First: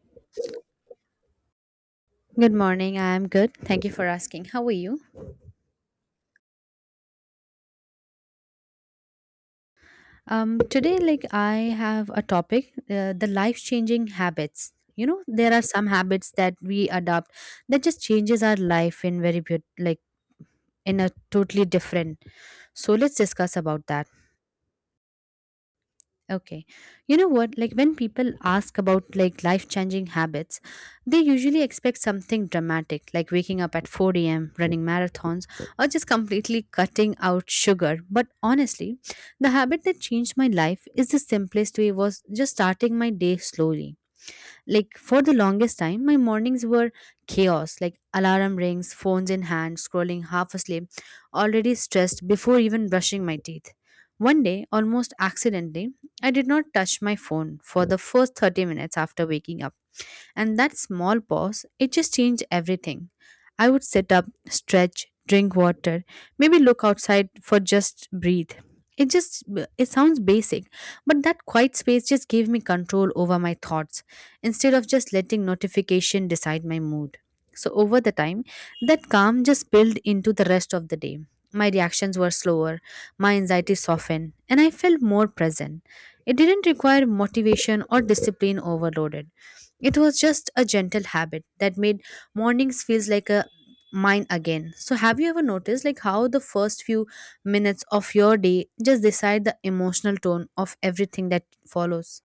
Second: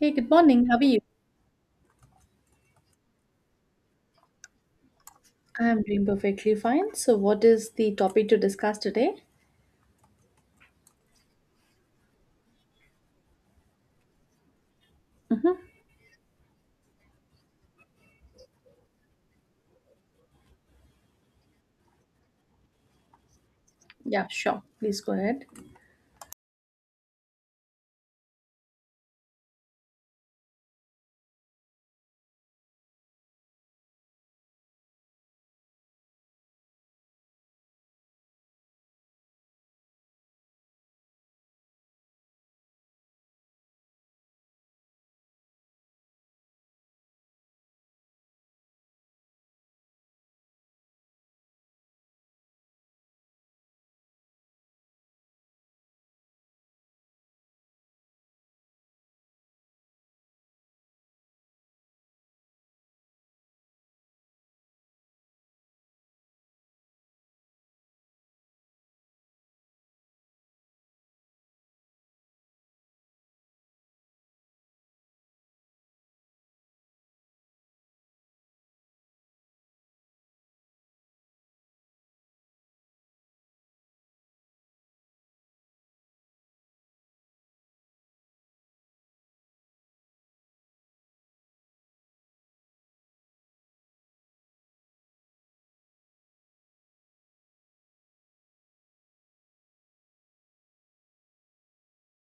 Hey, good morning. How are you? Good morning. I'm good. Thank you for asking. How are you? I am doing perfectly fine. So, what is the topic to discuss today? Today, like I have a topic, the life-changing habits. You know, there Mm-hmm. are some habits that we adopt that just changes our life in very beaut like in a totally different. So let's discuss about that. Yeah, sure. Please go ahead. Okay. You know what? Like when people ask about like life-changing habits, they usually expect something dramatic, like waking up at 4 a.m., running marathons, or just completely cutting out sugar. But honestly, the habit that changed my life is the simplest way was just starting my day slowly. Like for the longest time, my mornings were chaos, like alarm rings, phones in hand, scrolling half asleep, already stressed before even brushing my teeth. One day, almost accidentally, I did not touch my phone for the first 30 minutes after waking up, and that small pause, it just changed everything. I would sit up, stretch, drink water, maybe look outside for just breathe. It just it sounds basic, but that quiet space just gave me control over my thoughts instead of just letting notification decide my mood. So over the time, that calm just spilled into the rest of the day. My reactions were slower, my anxiety softened, and I felt more present. It didn't require motivation or discipline overloaded. It was just a gentle habit that made mornings feels like a mine again. So have you ever noticed like how the first few minutes of your day just decide the emotional tone of everything that follows?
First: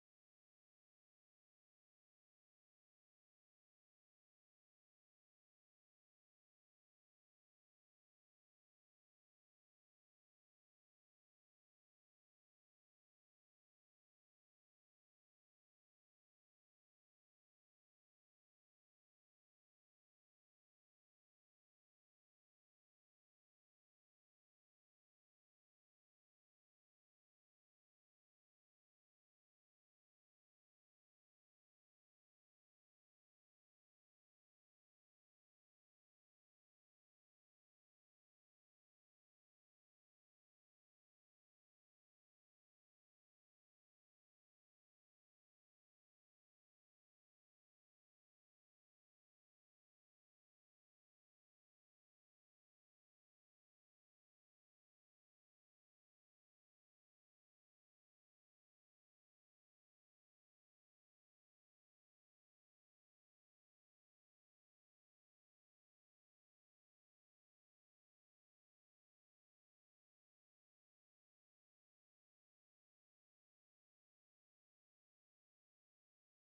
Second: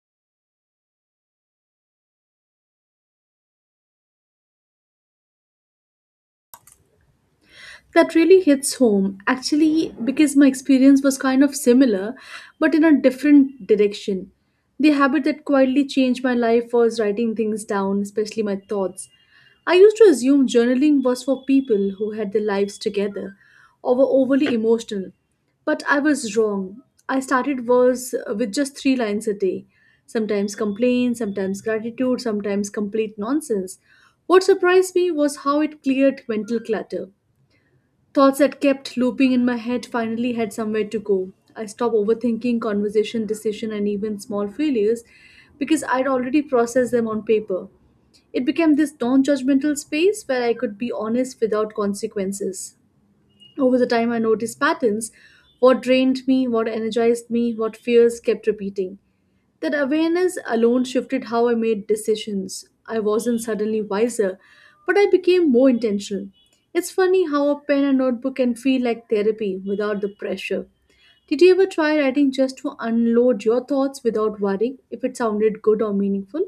That really hits home actually, because my experience was kind of similar but in a different direction. The habit that quietly changed my life was writing things down, especially my thoughts. I used to assume journaling was for people who had their lives together or were overly emotional, but I was wrong. I started was with just three lines a day, sometimes complaints, sometimes gratitude, sometimes complete nonsense. What surprised me was how it cleared mental clutter. Thoughts that kept looping in my head finally had somewhere to go. I stopped overthinking conversation, decision, and even small failures because I'd already processed them on paper. It became this non judgmental space where I could be honest without consequences. Over the time, I noticed patterns, what drained me, what energized me, what fears kept repeating. That awareness alone shifted how I made decisions. I wasn't suddenly wiser, but I became more intentional. It's funny how a pen and notebook can feel like therapy without the pressure. Did you ever try writing just to unload your thoughts without worrying if it sounded good or meaningful?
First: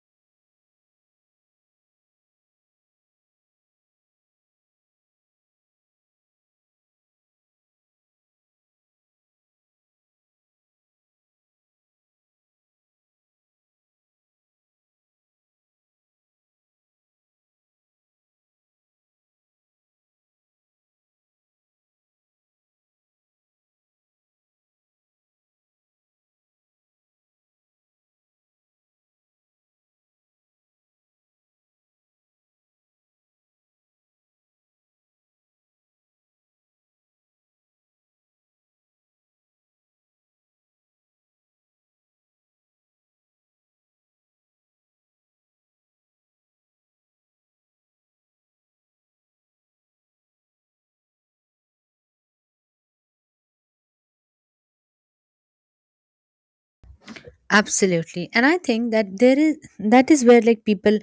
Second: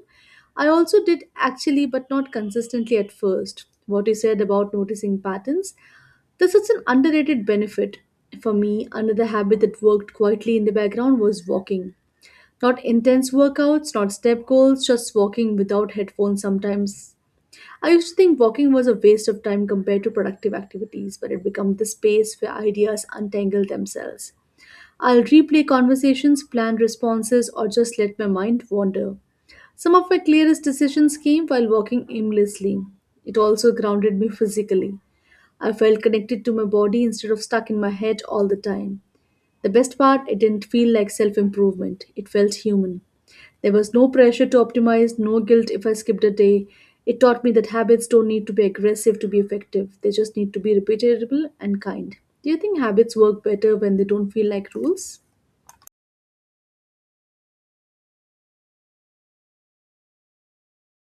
I also did actually, but not consistently at first. What you said about noticing patterns, that's such an underrated benefit. For me, another habit that worked quietly in the background was walking. Not intense workouts, not step goals, just walking without headphones sometimes. I used to think walking was a waste of time compared to productive activities, but it became the space where ideas untangle themselves. I'll replay conversations, plan responses, or just let my mind wander. Some of my clearest decisions came while walking aimlessly. It also grounded me physically. I felt connected to my body instead of stuck in my head all the time. The best part, it didn't feel like self improvement, it felt human. There was no pressure to optimize, no guilt if I skipped a day. It taught me that habits don't need to be aggressive to be effective, they just need to be repeatable and kind. Do you think habits work better when they don't feel like rules? Absolutely. And I think that there is that is where like people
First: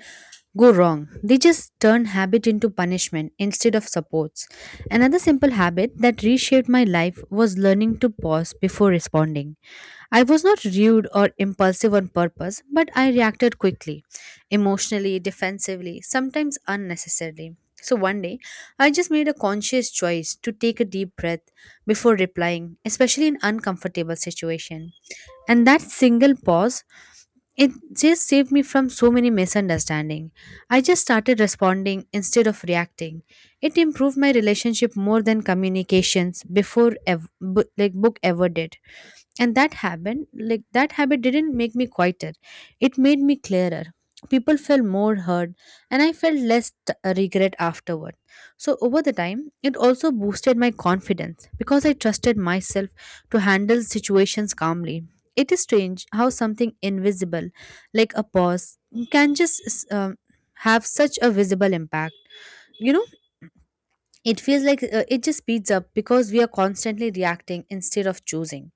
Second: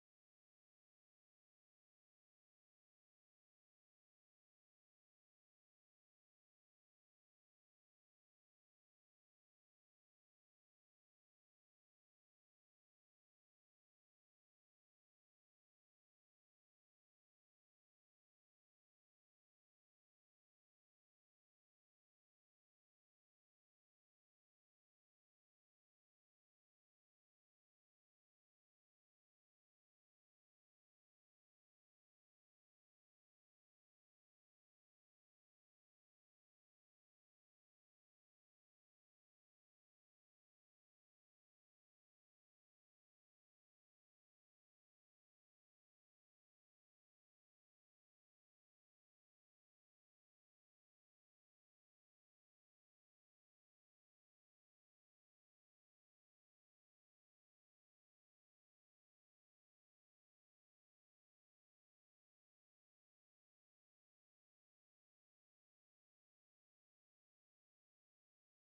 go wrong. They just turn habit into punishment instead of supports. Another simple habit that reshaped my life was learning to pause before responding. I was not rude or impulsive on purpose, but I reacted quickly, emotionally, defensively, sometimes unnecessarily. So one day, I just made a conscious choice to take a deep breath before replying, especially in uncomfortable situation. And that single pause, it just saved me from so many misunderstanding. I just started responding instead of reacting. It improved my relationship more than communications before like book ever did, and that happened, like that habit didn't make me quieter, it made me clearer. People felt more heard, and I felt less regret afterward. So over the time, it also boosted my confidence because I trusted myself to handle situations calmly. It is strange how something invisible like a pause can just have such a visible impact you know it feels like it just speeds up because we are constantly reacting instead of choosing.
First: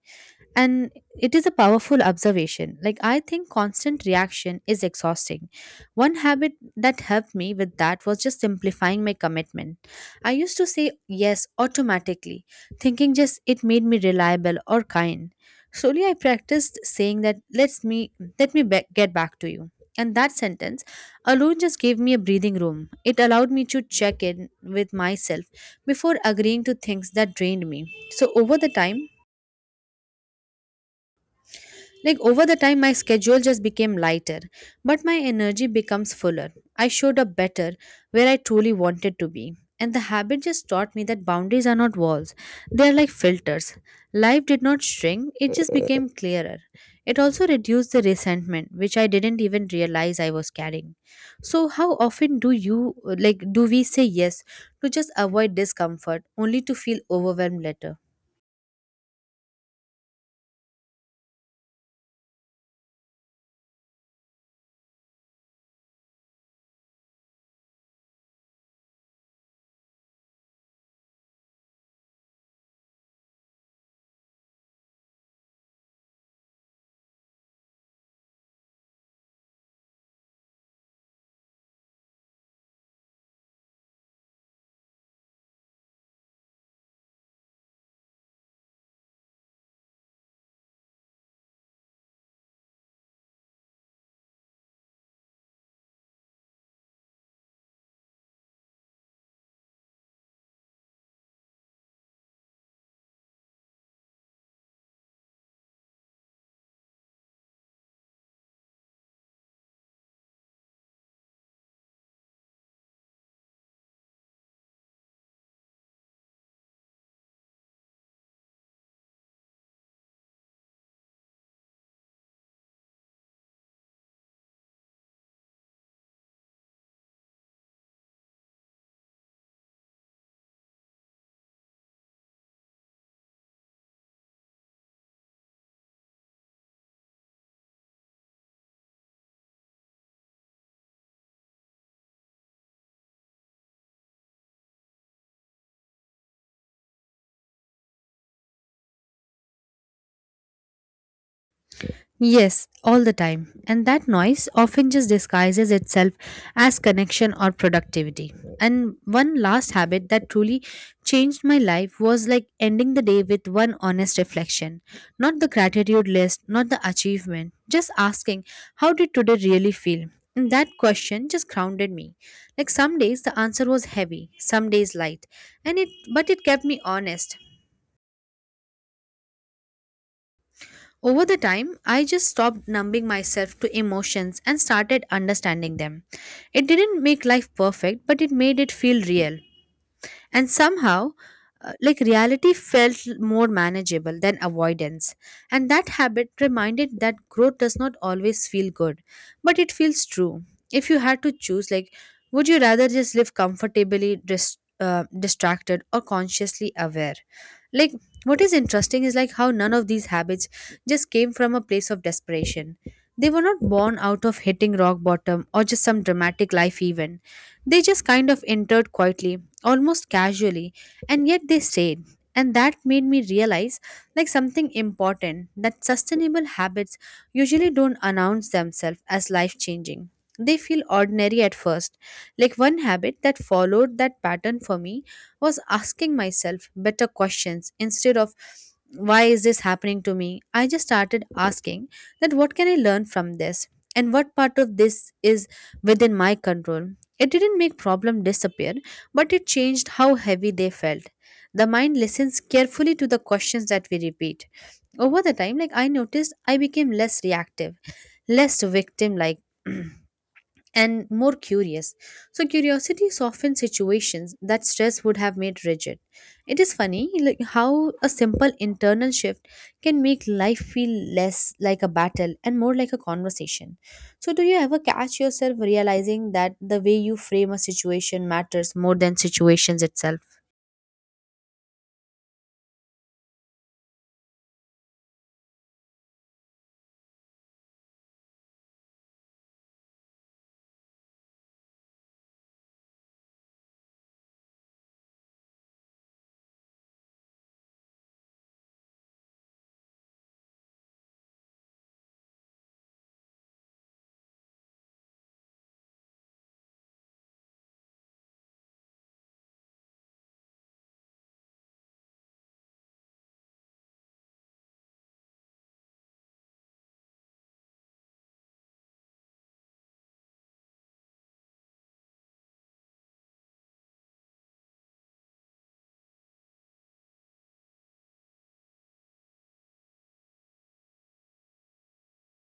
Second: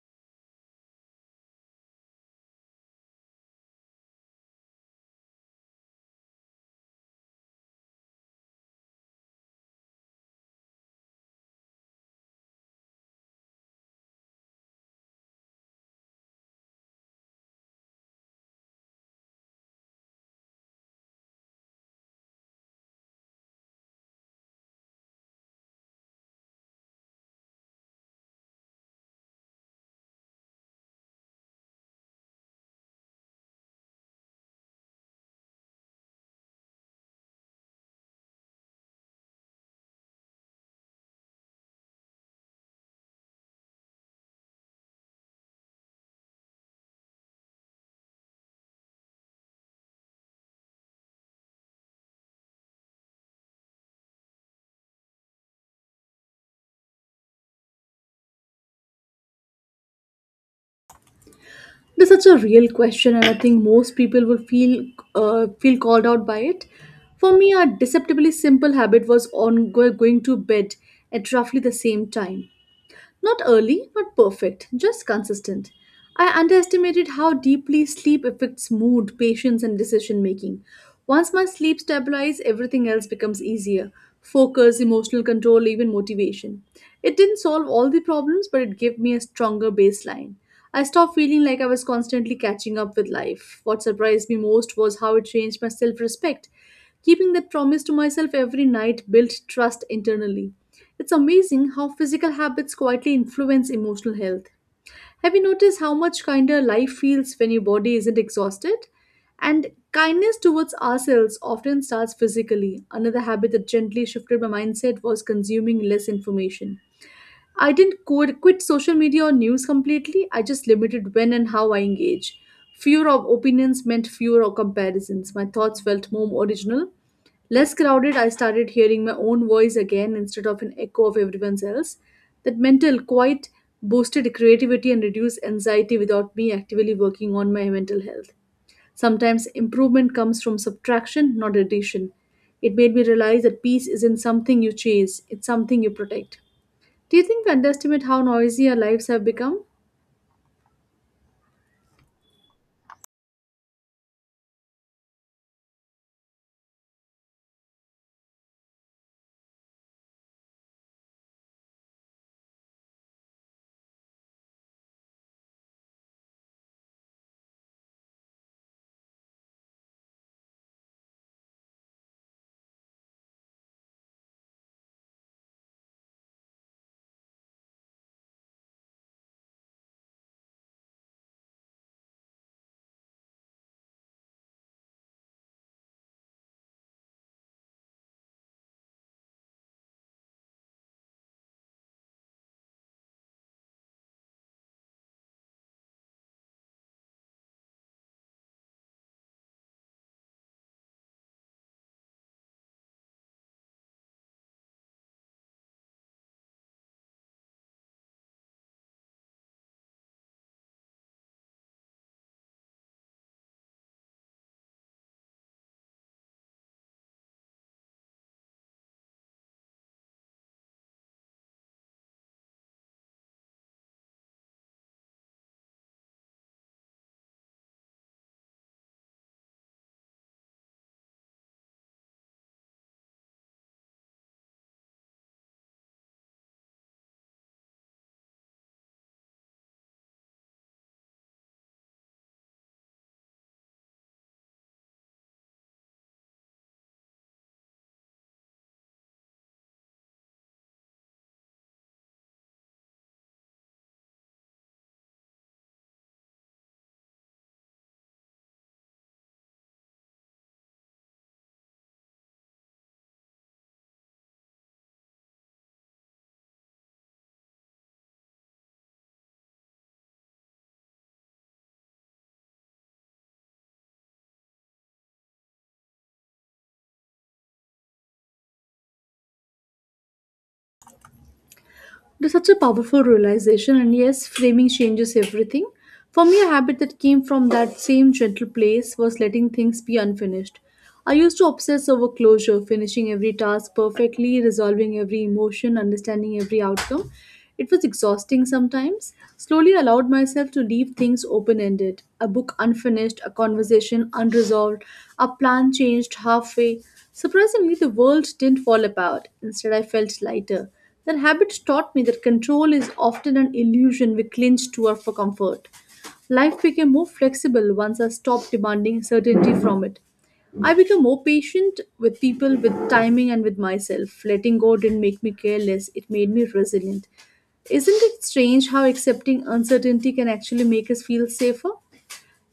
And it is a powerful observation, like I think constant reaction is exhausting. One habit that helped me with that was just simplifying my commitment. I used to say yes automatically, thinking just it made me reliable or kind. Slowly I practiced saying that, let's me let me be- get back to you. And that sentence alone just gave me a breathing room. It allowed me to check in with myself before agreeing to things that drained me. So over the time, my schedule just became lighter, but my energy becomes fuller. I showed up better where I truly wanted to be. And the habit just taught me that boundaries are not walls, they are like filters. Life did not shrink, it just became clearer. It also reduced the resentment, which I didn't even realize I was carrying. So, how often do we say yes to just avoid discomfort only to feel overwhelmed later? That's such a real question, and I think most people will feel called out by it. For me, a deceptively simple habit was going to bed at roughly the same time. Not early, not perfect, just consistent. I underestimated how deeply sleep affects mood, patience, and decision making. Once my sleep stabilizes, everything else becomes easier, focus, emotional control, even motivation. It didn't solve all the problems, but it gave me a stronger baseline. I stopped feeling like I was constantly catching up with life. What surprised me most was how it changed my self respect. Keeping that promise to myself every night built trust internally. It's amazing how physical habits quietly influence emotional health. Have you noticed how much kinder life feels when your body isn't exhausted? And kindness towards ourselves often starts physically. Another habit that gently shifted my mindset was consuming less information. I didn't quit social media or news completely. I just limited when and how I engage. Fewer of opinions meant fewer of comparisons. My thoughts felt more original. Less crowded, I started hearing my own voice again instead of an echo of everyone else. That mental quiet boosted creativity and reduced anxiety without me actively working on my mental health. Sometimes improvement comes from subtraction, not addition. It made me realize that peace isn't something you chase, it's something you protect. Do you think we underestimate how noisy our lives have become? Yes, all the time. And that noise often just disguises itself as connection or productivity. And one last habit that truly changed my life was like ending the day with one honest reflection. Not the gratitude list, not the achievement, just asking, how did today really feel? And that question just grounded me. Like some days the answer was heavy, some days light, and it kept me honest. Over the time, I just stopped numbing myself to emotions and started understanding them. It didn't make life perfect, but it made it feel real, and somehow like reality felt more manageable than avoidance. And that habit reminded that growth does not always feel good, but it feels true. If you had to choose, like would you rather just live comfortably distracted or consciously aware? Like what is interesting is like how none of these habits just came from a place of desperation. They were not born out of hitting rock bottom or just some dramatic life event. They just kind of entered quietly, almost casually, and yet they stayed. And that made me realize, like something important, that sustainable habits usually don't announce themselves as life changing. They feel ordinary at first. Like one habit that followed that pattern for me was asking myself better questions. Instead of why is this happening to me, I just started asking that what can I learn from this? And what part of this is within my control? It didn't make problem disappear, but it changed how heavy they felt. The mind listens carefully to the questions that we repeat. Over the time, like I noticed, I became less reactive, less victim like. And more curious. So, curiosity softens situations that stress would have made rigid. It is funny, like how a simple internal shift can make life feel less like a battle and more like a conversation. So, do you ever catch yourself realizing that the way you frame a situation matters more than situations itself? That's such a powerful realization, and yes, framing changes everything. For me, a habit that came from that same gentle place was letting things be unfinished. I used to obsess over closure, finishing every task perfectly, resolving every emotion, understanding every outcome. It was exhausting sometimes. Slowly allowed myself to leave things open ended, a book unfinished, a conversation unresolved, a plan changed halfway. Surprisingly, the world didn't fall apart. Instead, I felt lighter. Their habits taught me that control is often an illusion we cling to for comfort. Life became more flexible once I stopped demanding certainty from it. I became more patient with people, with timing, and with myself. Letting go didn't make me careless, it made me resilient. Isn't it strange how accepting uncertainty can actually make us feel safer?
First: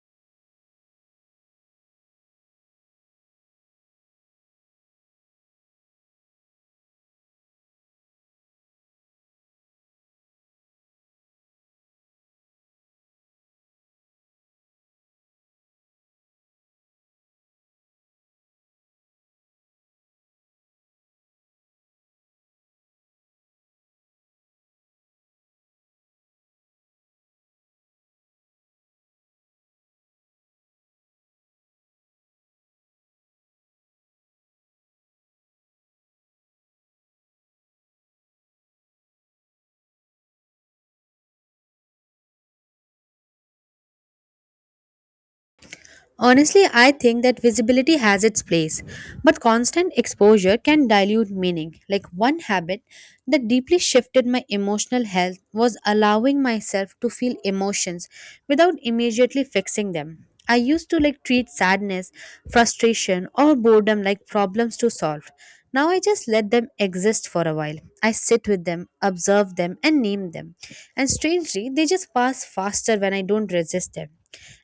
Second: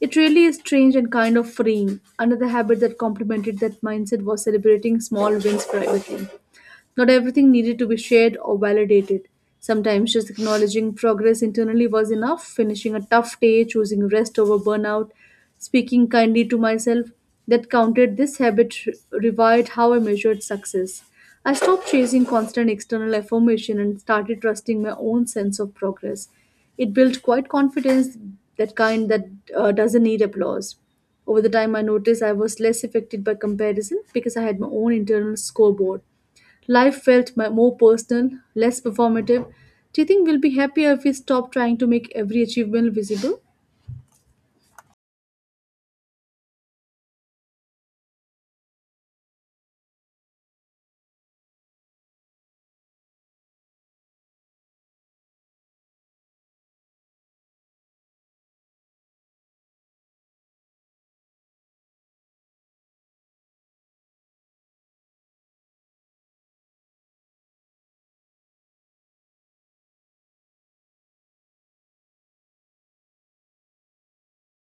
It really is strange and kind of freeing. Another habit that complemented that mindset was celebrating small wins privately. Not everything needed to be shared or validated. Sometimes just acknowledging progress internally was enough, finishing a tough day, choosing rest over burnout, speaking kindly to myself, that counted. This habit revived how I measured success. I stopped chasing constant external affirmation and started trusting my own sense of progress. It built quite confidence, that kind that doesn't need applause. Over the time, I noticed I was less affected by comparison because I had my own internal scoreboard. Life felt more personal, less performative. Do you think we'll be happier if we stop trying to make every achievement visible? Honestly, I think that visibility has its place, but constant exposure can dilute meaning. Like one habit that deeply shifted my emotional health was allowing myself to feel emotions without immediately fixing them. I used to like treat sadness, frustration, or boredom like problems to solve. Now I just let them exist for a while. I sit with them, observe them, and name them. And strangely, they just pass faster when I don't resist them.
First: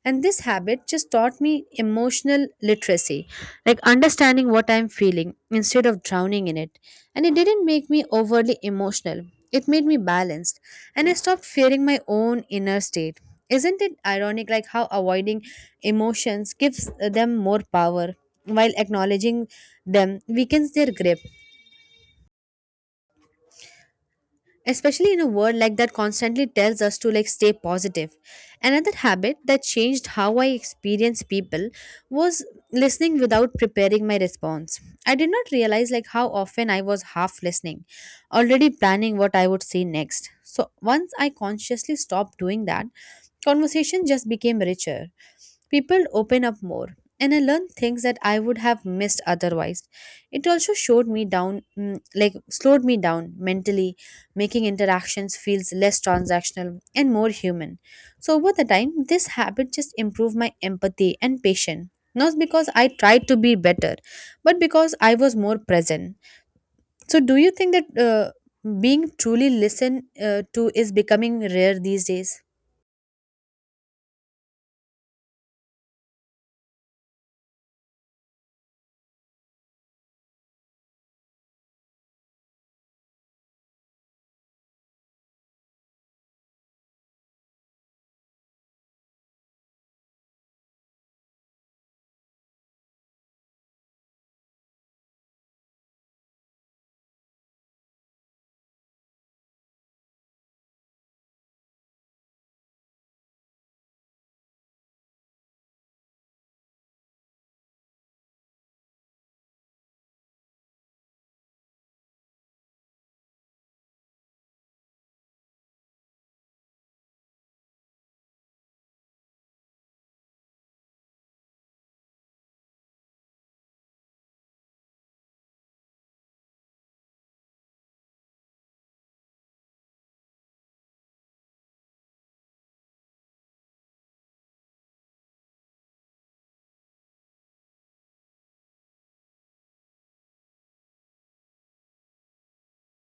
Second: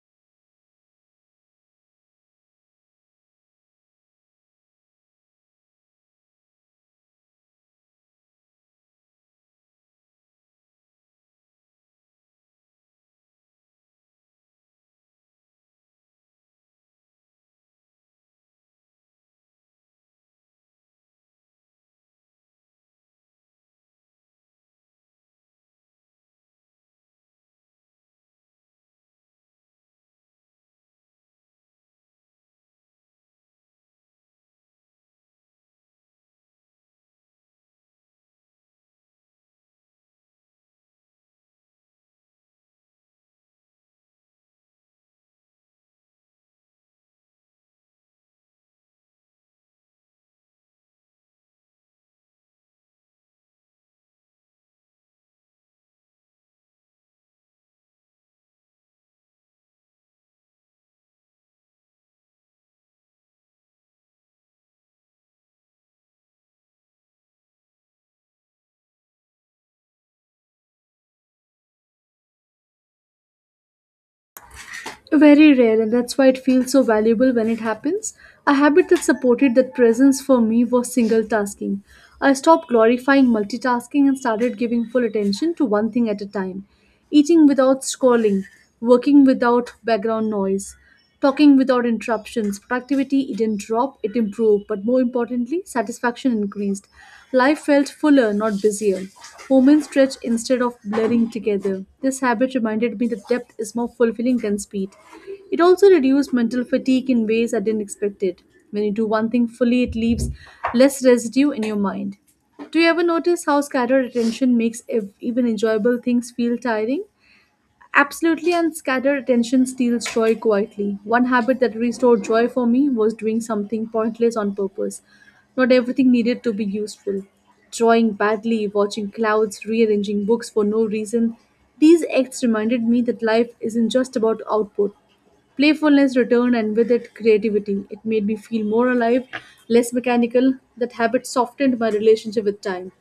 And this habit just taught me emotional literacy, like understanding what I'm feeling instead of drowning in it. And it didn't make me overly emotional, it made me balanced. And I stopped fearing my own inner state. Isn't it ironic, like how avoiding emotions gives them more power while acknowledging them weakens their grip? Especially in a world like that constantly tells us to like stay positive. Another habit that changed how I experience people was listening without preparing my response. I did not realize like how often I was half listening, already planning what I would say next. So once I consciously stopped doing that, conversation just became richer. People open up more, and I learned things that I would have missed otherwise. It also showed me down, mm, like slowed me down mentally, making interactions feels less transactional and more human. So over the time, this habit just improved my empathy and patience. Not because I tried to be better, but because I was more present. So, do you think that being truly listened to is becoming rare these days? Very rare, and that's why it feels so valuable when it happens. A habit that supported that presence for me was single tasking. I stopped glorifying multitasking and started giving full attention to one thing at a time. Eating without scrolling, working without background noise. Talking without interruptions, productivity it didn't drop, it improved, but more importantly, satisfaction increased. Life felt fuller, not busier. Moments stretched instead of blurring together. This habit reminded me that depth is more fulfilling than speed. It also reduced mental fatigue in ways I didn't expect it. When you do one thing fully, it leaves less residue in your mind. Do you ever notice how scattered attention makes even enjoyable things feel tiring? Absolutely, and scattered attention steals joy quietly. One habit that restored joy for me was doing something pointless on purpose. Not everything needed to be useful. Drawing badly, watching clouds, rearranging books for no reason. These acts reminded me that life isn't just about output. Playfulness returned, and with it, creativity. It made me feel more alive, less mechanical. That habit softened my relationship with time.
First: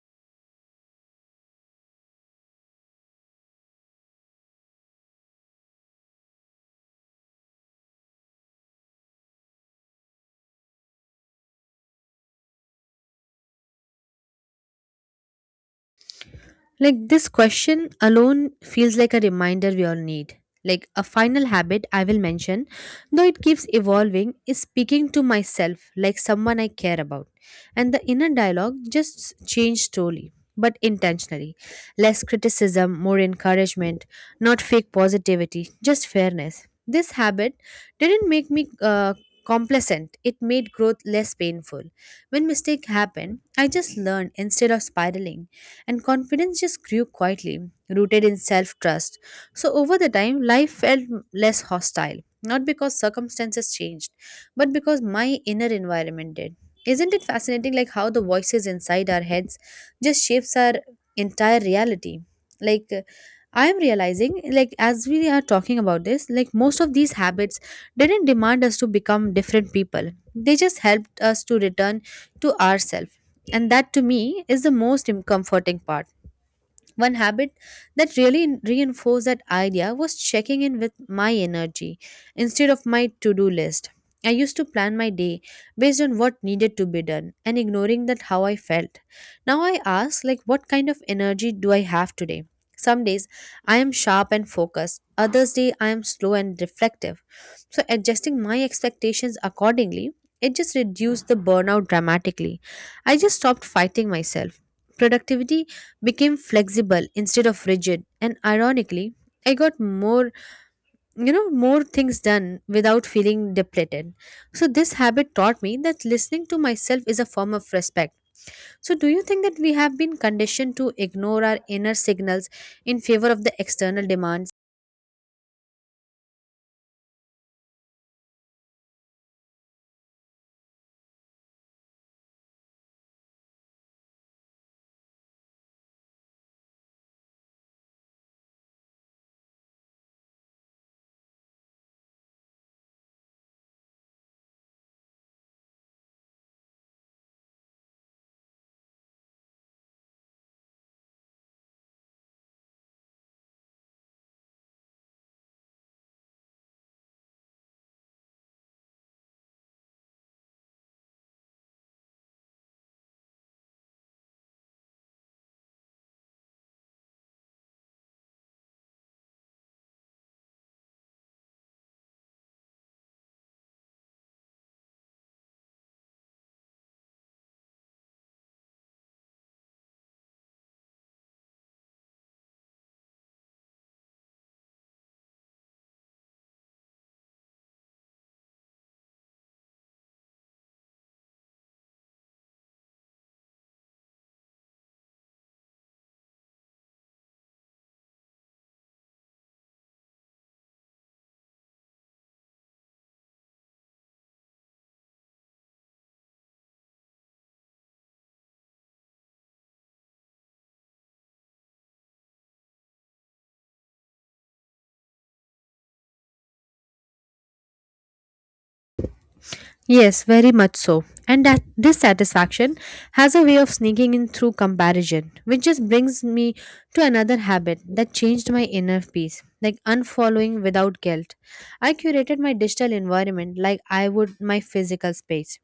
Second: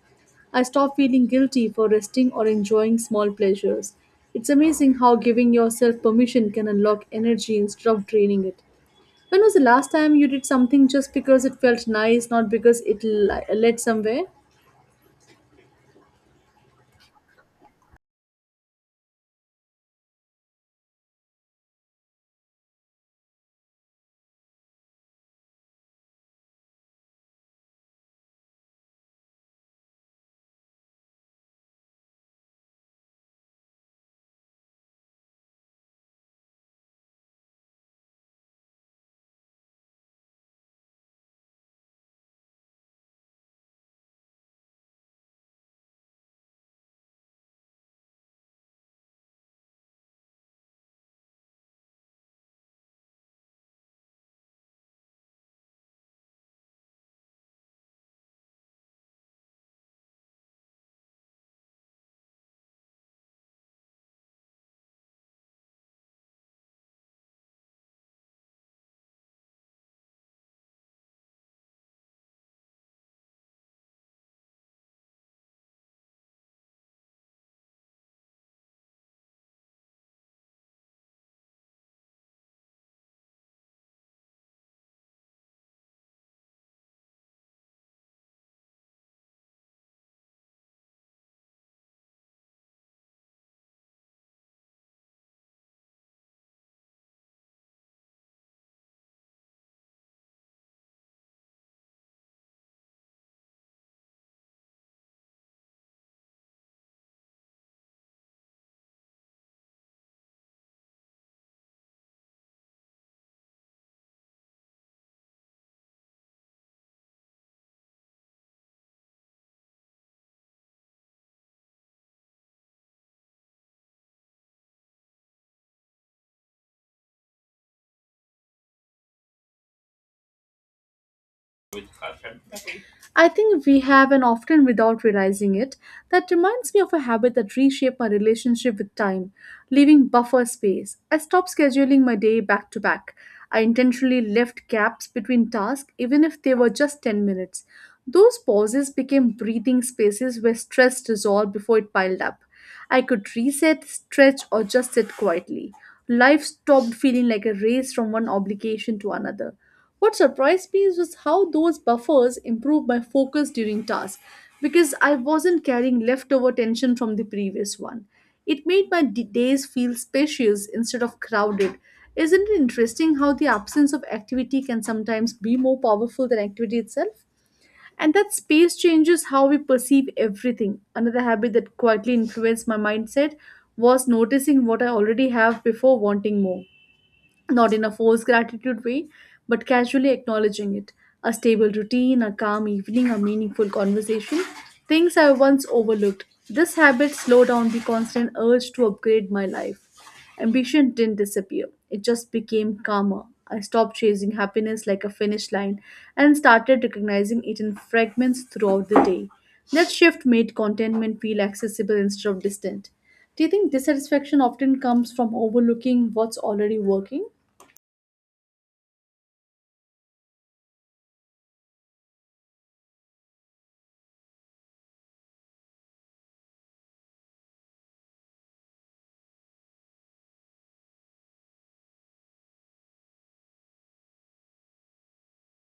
I stop feeling guilty for resting or enjoying small pleasures. It's amazing how giving yourself permission can unlock energy instead of draining it. When was the last time you did something just because it felt nice, not because it led somewhere? Like this question alone feels like a reminder we all need. Like a final habit I will mention, though it keeps evolving, is speaking to myself like someone I care about. And the inner dialogue just changed slowly, but intentionally. Less criticism, more encouragement, not fake positivity, just fairness. This habit didn't make me complacent, it made growth less painful. When mistake happened, I just learned instead of spiraling, and confidence just grew quietly, rooted in self trust. So, over the time, life felt less hostile, not because circumstances changed, but because my inner environment did. Isn't it fascinating, like how the voices inside our heads just shapes our entire reality? Like, I am realizing, like as we are talking about this, like most of these habits didn't demand us to become different people. They just helped us to return to ourselves, and that to me is the most comforting part. One habit that really reinforced that idea was checking in with my energy instead of my to do list. I used to plan my day based on what needed to be done and ignoring that how I felt. Now I ask like what kind of energy do I have today? Some days I am sharp and focused, others day I am slow and reflective. So adjusting my expectations accordingly, it just reduced the burnout dramatically. I just stopped fighting myself. Productivity became flexible instead of rigid, and ironically I got more you know more things done without feeling depleted. So this habit taught me that listening to myself is a form of respect. So do you think that we have been conditioned to ignore our inner signals in favor of the external demands? I think we have, and often without realizing it. That reminds me of a habit that reshaped my relationship with time, leaving buffer space. I stopped scheduling my day back to back. I intentionally left gaps between tasks, even if they were just 10 minutes. Those pauses became breathing spaces where stress dissolved before it piled up. I could reset, stretch, or just sit quietly. Life stopped feeling like a race from one obligation to another. What surprised me was how those buffers improved my focus during tasks because I wasn't carrying leftover tension from the previous one. It made my days feel spacious instead of crowded. Isn't it interesting how the absence of activity can sometimes be more powerful than activity itself? And that space changes how we perceive everything. Another habit that quietly influenced my mindset was noticing what I already have before wanting more, not in a forced gratitude way, but casually acknowledging it. A stable routine, a calm evening, a meaningful conversation, things I once overlooked. This habit slowed down the constant urge to upgrade my life. Ambition didn't disappear, it just became calmer. I stopped chasing happiness like a finish line and started recognizing it in fragments throughout the day. That shift made contentment feel accessible instead of distant. Do you think dissatisfaction often comes from overlooking what's already working? Yes, very much so. And that dissatisfaction has a way of sneaking in through comparison, which just brings me to another habit that changed my inner peace, like unfollowing without guilt. I curated my digital environment like I would my physical space.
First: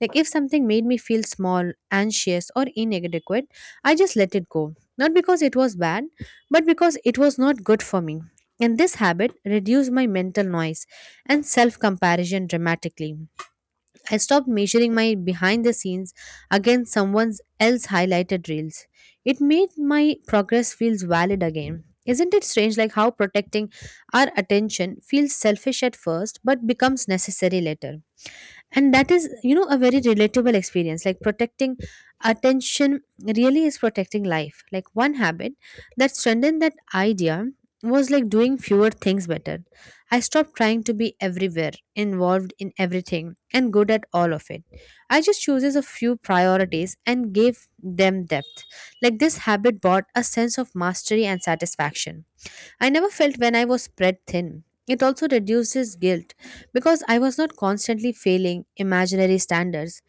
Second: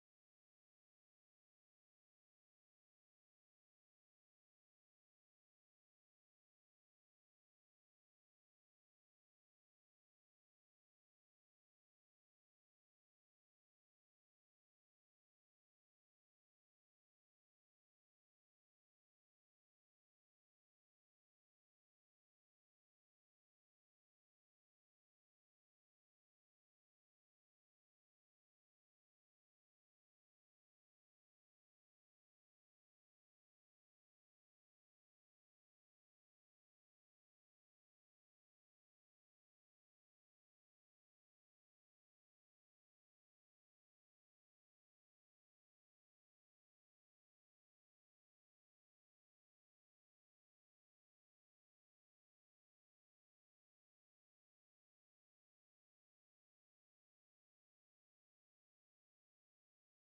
Like if something made me feel small, anxious, or inadequate, I just let it go. Not because it was bad, but because it was not good for me. And this habit reduced my mental noise and self comparison dramatically. I stopped measuring my behind the scenes against someone else's highlighted reels. It made my progress feels valid again. Isn't it strange like how protecting our attention feels selfish at first but becomes necessary later? And that is, you know, a very relatable experience, like protecting attention really is protecting life. Like one habit that strengthened that idea was like doing fewer things better. I stopped trying to be everywhere, involved in everything and good at all of it. I just chooses a few priorities and gave them depth. Like this habit brought a sense of mastery and satisfaction I never felt when I was spread thin. It also reduces guilt because I was not constantly failing imaginary standards,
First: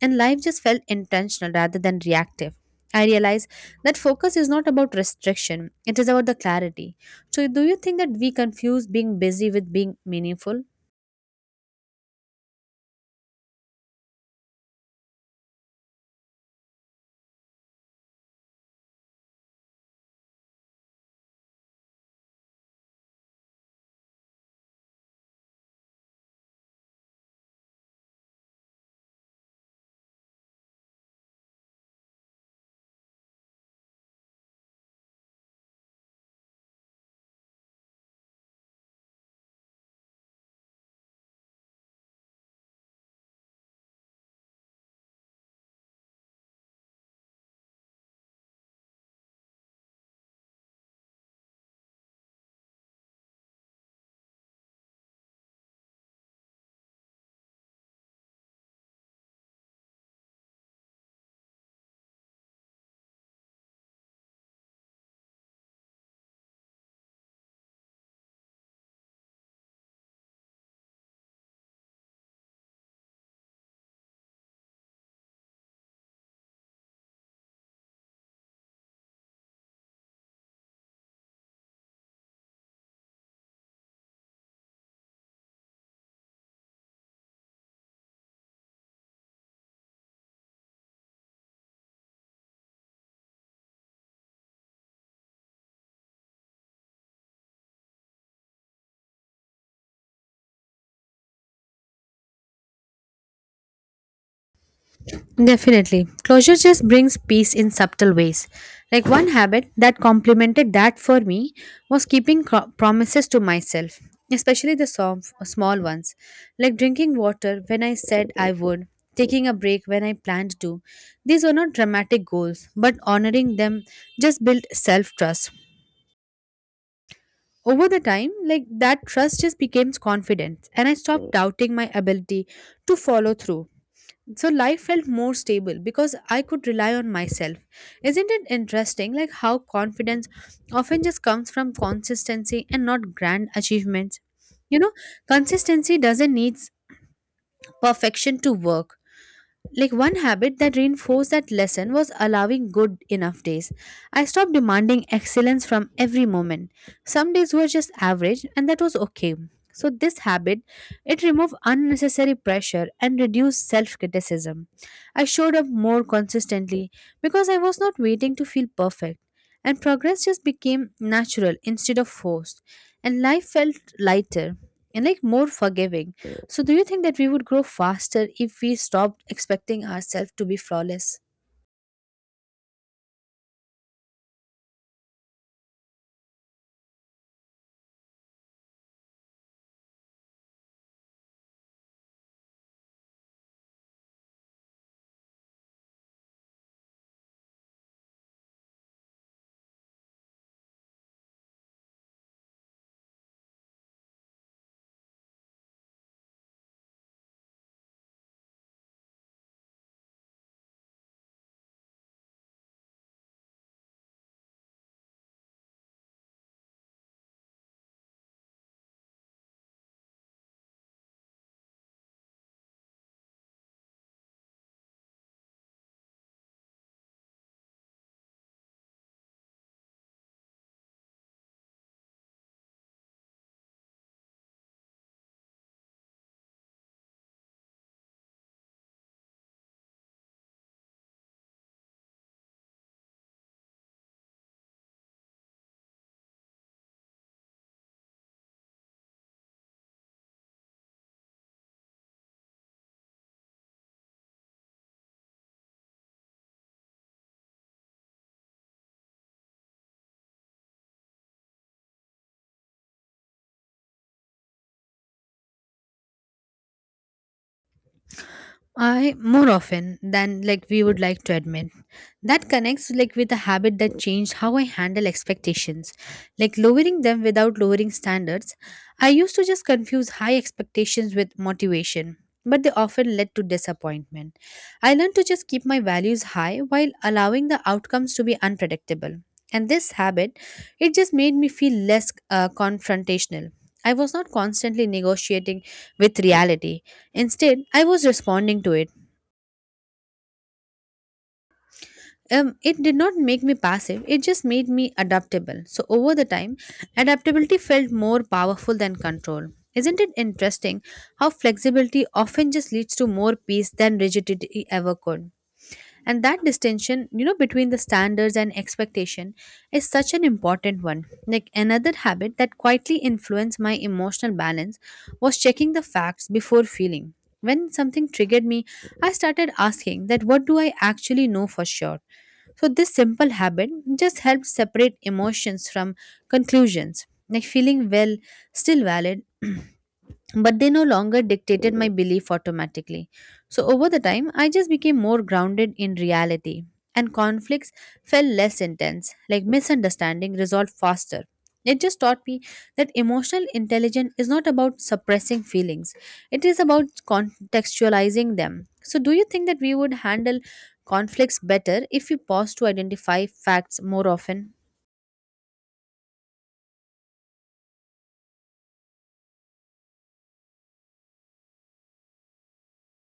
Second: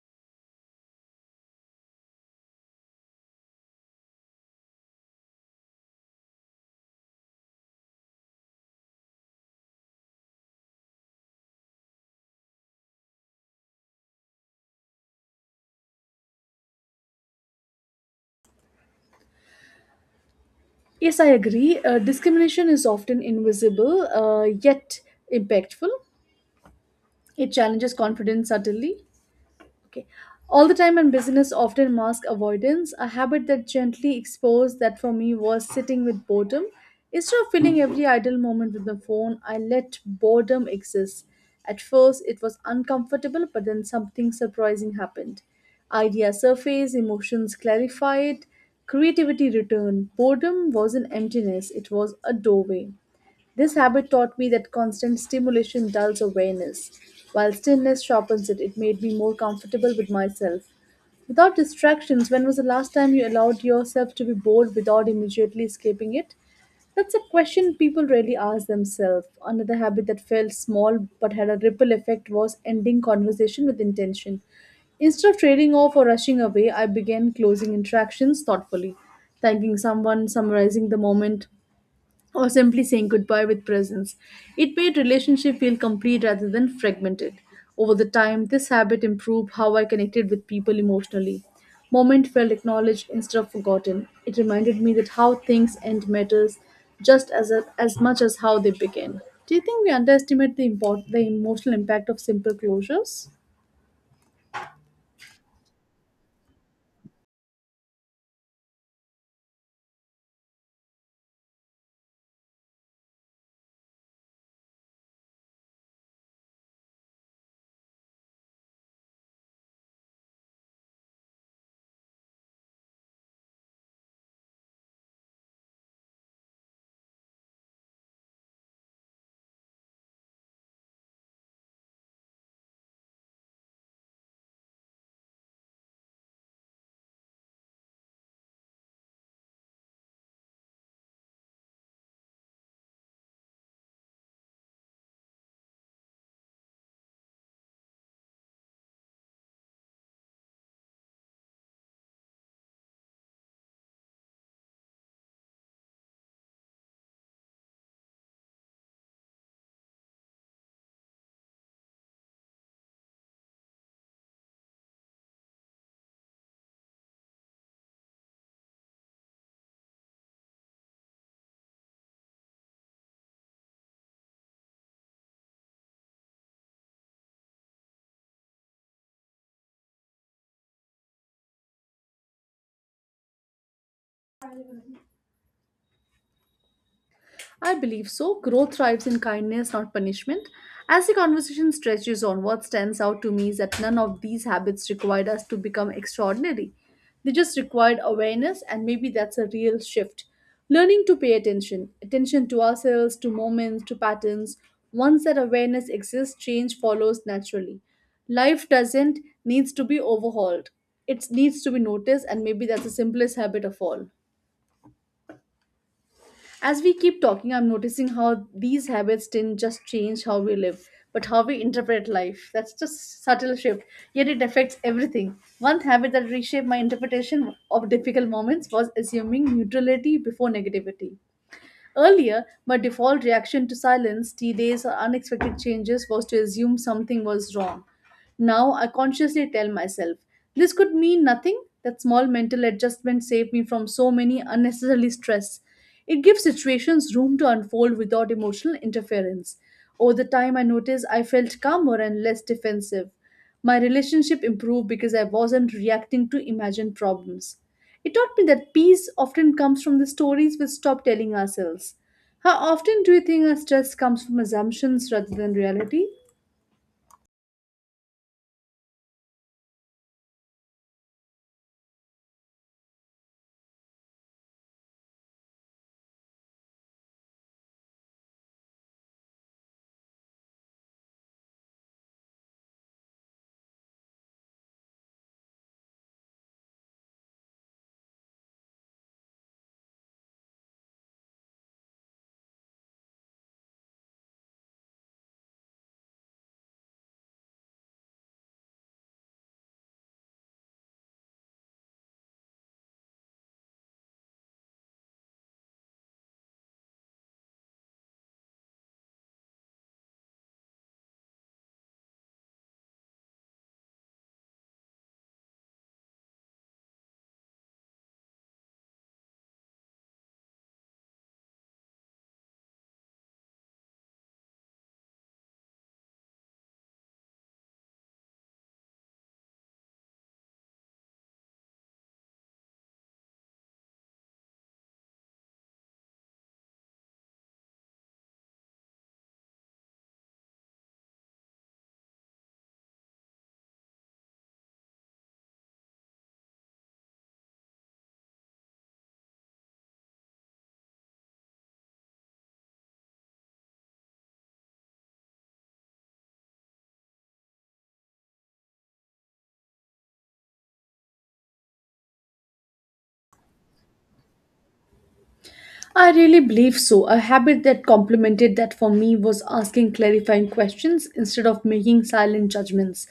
and life just felt intentional rather than reactive. I realize that focus is not about restriction, it is about the clarity. So, do you think that we confuse being busy with being meaningful? Yes, I agree. Discrimination is often invisible yet impactful. It challenges confidence subtly, okay. All the time and business often mask avoidance, a habit that gently exposed that for me was sitting with boredom. Instead of filling every idle moment with the phone, I let boredom exist. At first, it was uncomfortable, but then something surprising happened. Ideas surfaced, emotions clarified, creativity returned. Boredom wasn't emptiness, it was a doorway. This habit taught me that constant stimulation dulls awareness, while stillness sharpens it. It made me more comfortable with myself. Without distractions, when was the last time you allowed yourself to be bored without immediately escaping it? That's a question people rarely ask themselves. Another habit that felt small but had a ripple effect was ending conversation with intention. Instead of trailing off or rushing away, I began closing interactions thoughtfully, thanking someone, summarizing the moment, or simply saying goodbye with presence. It made relationship feel complete rather than fragmented. Over the time, this habit improved how I connected with people emotionally. Moment felt acknowledged instead of forgotten. It reminded me that how things end matters just as much as how they begin. Do you think we underestimate the emotional impact of simple closures? Definitely. Closure just brings peace in subtle ways. Like one habit that complemented that for me was keeping promises to myself, especially the small ones, like drinking water when I said I would, taking a break when I planned to. These were not dramatic goals, but honoring them just built self trust. Over the time, like that trust just became confidence, and I stopped doubting my ability to follow through. So life felt more stable because I could rely on myself. Isn't it interesting like how confidence often just comes from consistency and not grand achievements? You know, consistency doesn't need perfection to work. Like one habit that reinforced that lesson was allowing good enough days. I stopped demanding excellence from every moment. Some days were just average and that was okay. So this habit, it removed unnecessary pressure and reduced self-criticism. I showed up more consistently because I was not waiting to feel perfect, and progress just became natural instead of forced, and life felt lighter and like more forgiving. So, do you think that we would grow faster if we stopped expecting ourselves to be flawless? I believe so. Growth thrives in kindness, not punishment. As the conversation stretches on, what stands out to me is that none of these habits required us to become extraordinary. They just required awareness, and maybe that's a real shift. Learning to pay attention to ourselves, to moments, to patterns. Once that awareness exists, change follows naturally. Life doesn't needs to be overhauled. It needs to be noticed, and maybe that's the simplest habit of all. As we keep talking, I'm noticing how these habits didn't just change how we live, but how we interpret life. That's just subtle shift, yet it affects everything. One habit that reshaped my interpretation of difficult moments was assuming neutrality before negativity. Earlier, my default reaction to silence, delays, or unexpected changes was to assume something was wrong. Now I consciously tell myself, this could mean nothing. That small mental adjustment saved me from so many unnecessary stress. It gives situations room to unfold without emotional interference. Over the time I noticed I felt calmer and less defensive. My relationship improved because I wasn't reacting to imagined problems. It taught me that peace often comes from the stories we stop telling ourselves. How often do you think our stress comes from assumptions rather than reality? I, more often than like we would like to admit. That connects like with a habit that changed how I handle expectations, like lowering them without lowering standards. I used to just confuse high expectations with motivation, but they often led to disappointment. I learned to just keep my values high while allowing the outcomes to be unpredictable. And this habit, it just made me feel less confrontational. I was not constantly negotiating with reality. Instead, I was responding to it. It did not make me passive, it just made me adaptable. So, over the time, adaptability felt more powerful than control. Isn't it interesting how flexibility often just leads to more peace than rigidity ever could? And that distinction, you know, between the standards and expectation is such an important one. Like another habit that quietly influenced my emotional balance was checking the facts before feeling. When something triggered me, I started asking that what do I actually know for sure. So this simple habit just helped separate emotions from conclusions, like feeling well still valid but they no longer dictated my belief automatically. So, over the time, I just became more grounded in reality, and conflicts felt less intense, like misunderstanding resolved faster. It just taught me that emotional intelligence is not about suppressing feelings, it is about contextualizing them. So, do you think that we would handle conflicts better if we pause to identify facts more often? I really believe so. A habit that complemented that for me was asking clarifying questions instead of making silent judgments.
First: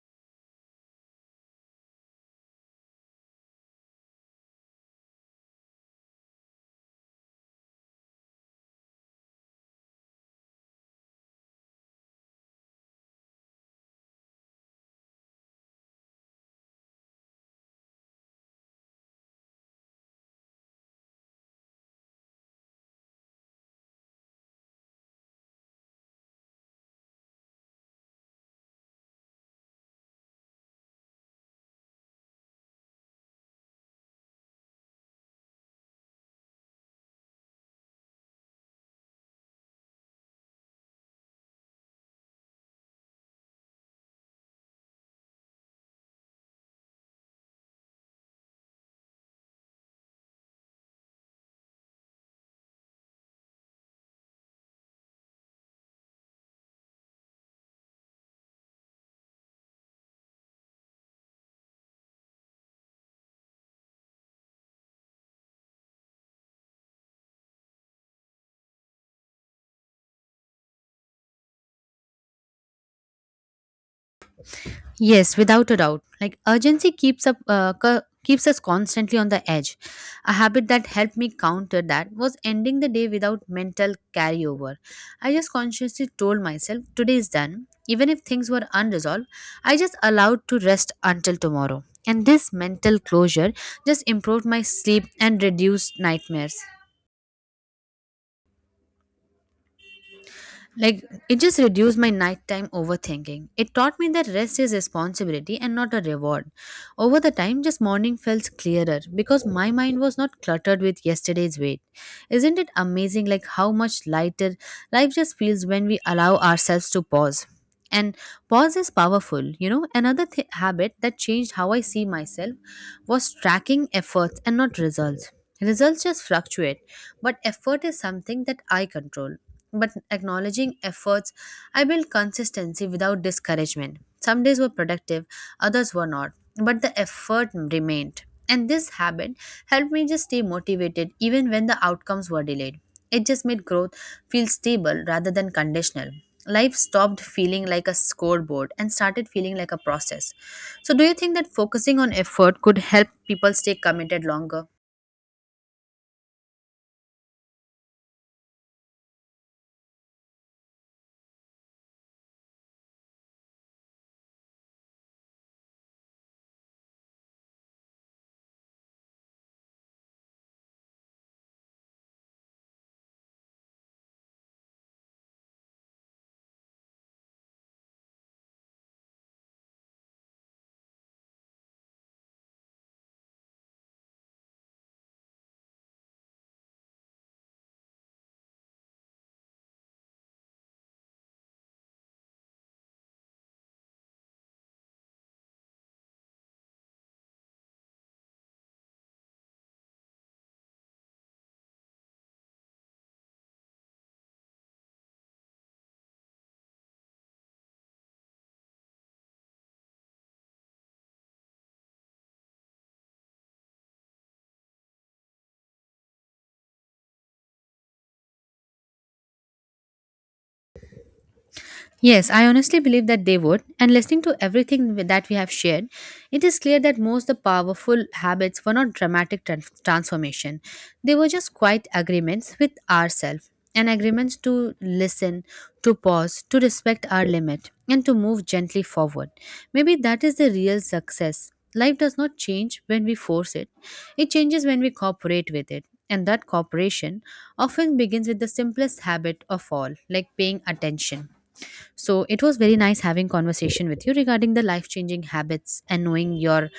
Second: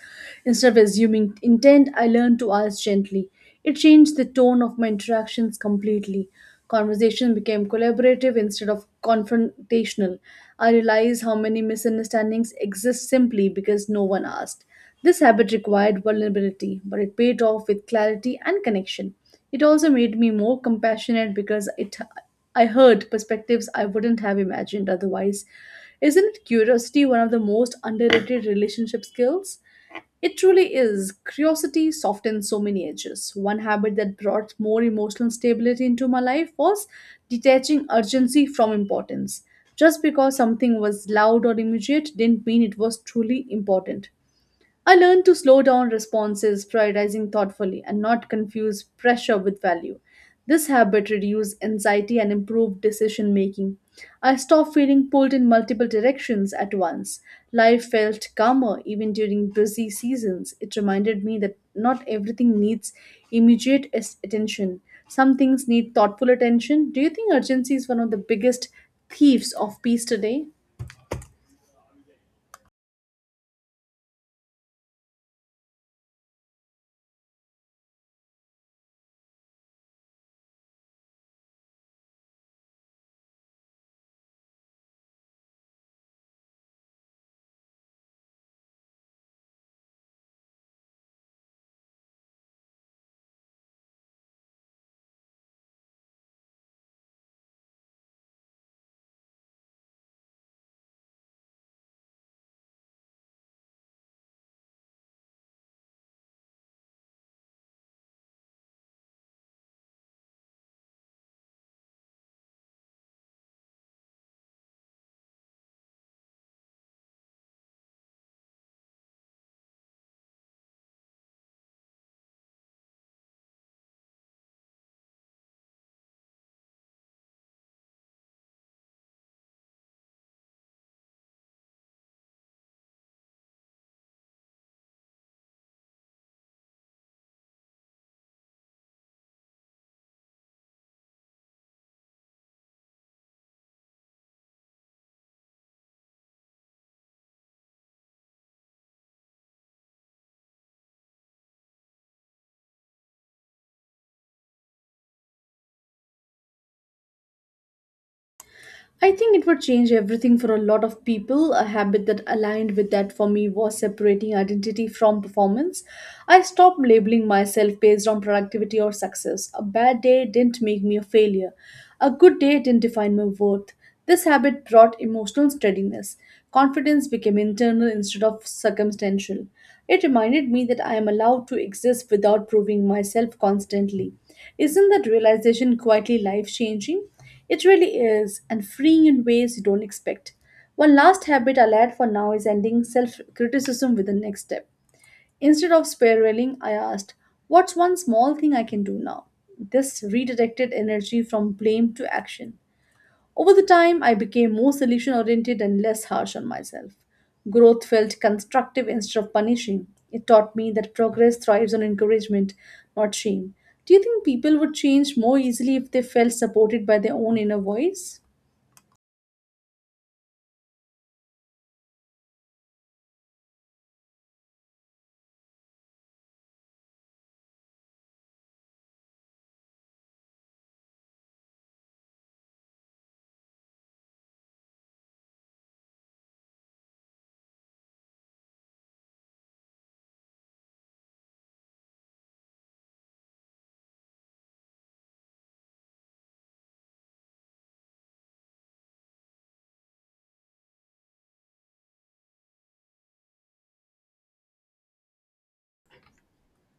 Instead of assuming intent, I learned to ask gently. It changed the tone of my interactions completely. Conversation became collaborative instead of confrontational. I realized how many misunderstandings exist simply because no one asked. This habit required vulnerability, but it paid off with clarity and connection. It also made me more compassionate because it I heard perspectives I wouldn't have imagined otherwise. Isn't curiosity one of the most underrated relationship skills? It truly is. Curiosity softens so many edges. One habit that brought more emotional stability into my life was detaching urgency from importance. Just because something was loud or immediate didn't mean it was truly important. I learned to slow down responses, prioritizing thoughtfully, and not confuse pressure with value. This habit reduced anxiety and improved decision making. I stopped feeling pulled in multiple directions at once. Life felt calmer even during busy seasons. It reminded me that not everything needs attention. Some things need thoughtful attention. Do you think urgency is one of the biggest thieves of peace today? Yes, without a doubt. Like urgency keeps up, keeps us constantly on the edge. A habit that helped me counter that was ending the day without mental carryover. I just consciously told myself today is done. Even if things were unresolved, I just allowed to rest until tomorrow. And this mental closure just improved my sleep and reduced nightmares. Like it just reduced my nighttime overthinking. It taught me that rest is responsibility and not a reward. Over the time, just morning felt clearer because my mind was not cluttered with yesterday's weight. Isn't it amazing like how much lighter life just feels when we allow ourselves to pause? And pause is powerful, you know. Another habit that changed how I see myself was tracking efforts and not results. Results just fluctuate but effort is something that I control. But acknowledging efforts, I build consistency without discouragement. Some days were productive, others were not, but the effort remained. And this habit helped me just stay motivated even when the outcomes were delayed. It just made growth feel stable rather than conditional. Life stopped feeling like a scoreboard and started feeling like a process. So, do you think that focusing on effort could help people stay committed longer? I think it would change everything for a lot of people. A habit that aligned with that for me was separating identity from performance. I stopped labeling myself based on productivity or success. A bad day didn't make me a failure. A good day didn't define my worth. This habit brought emotional steadiness. Confidence became internal instead of circumstantial. It reminded me that I am allowed to exist without proving myself constantly. Isn't that realization quietly life changing? It really is, and freeing in ways you don't expect. One last habit I'll add for now is ending self criticism with the next step. Instead of spiraling, I asked, what's one small thing I can do now? This redirected energy from blame to action. Over the time, I became more solution oriented and less harsh on myself. Growth felt constructive instead of punishing. It taught me that progress thrives on encouragement, not shame. Do you think people would change more easily if they felt supported by their own inner voice? Yes, I honestly believe that they would. And listening to everything that we have shared, it is clear that most of the powerful habits were not dramatic transformation. They were just quiet agreements with ourselves and agreements to listen, to pause, to respect our limit, and to move gently forward. Maybe that is the real success. Life does not change when we force it, it changes when we cooperate with it. And that cooperation often begins with the simplest habit of all, like paying attention. So it was very nice having conversation with you regarding the life changing habits and knowing your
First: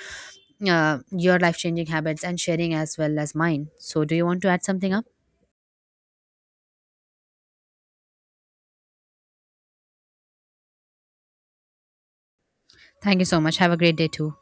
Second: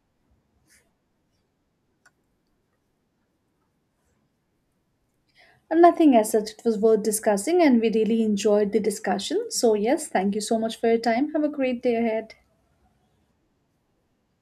uh, your life changing habits and sharing as well as mine. So do you want to add something up? And nothing as such, it was worth discussing, and we really enjoyed the discussion. So, yes, thank you so much for your time. Have a great day ahead. Thank you so much. Have a great day too.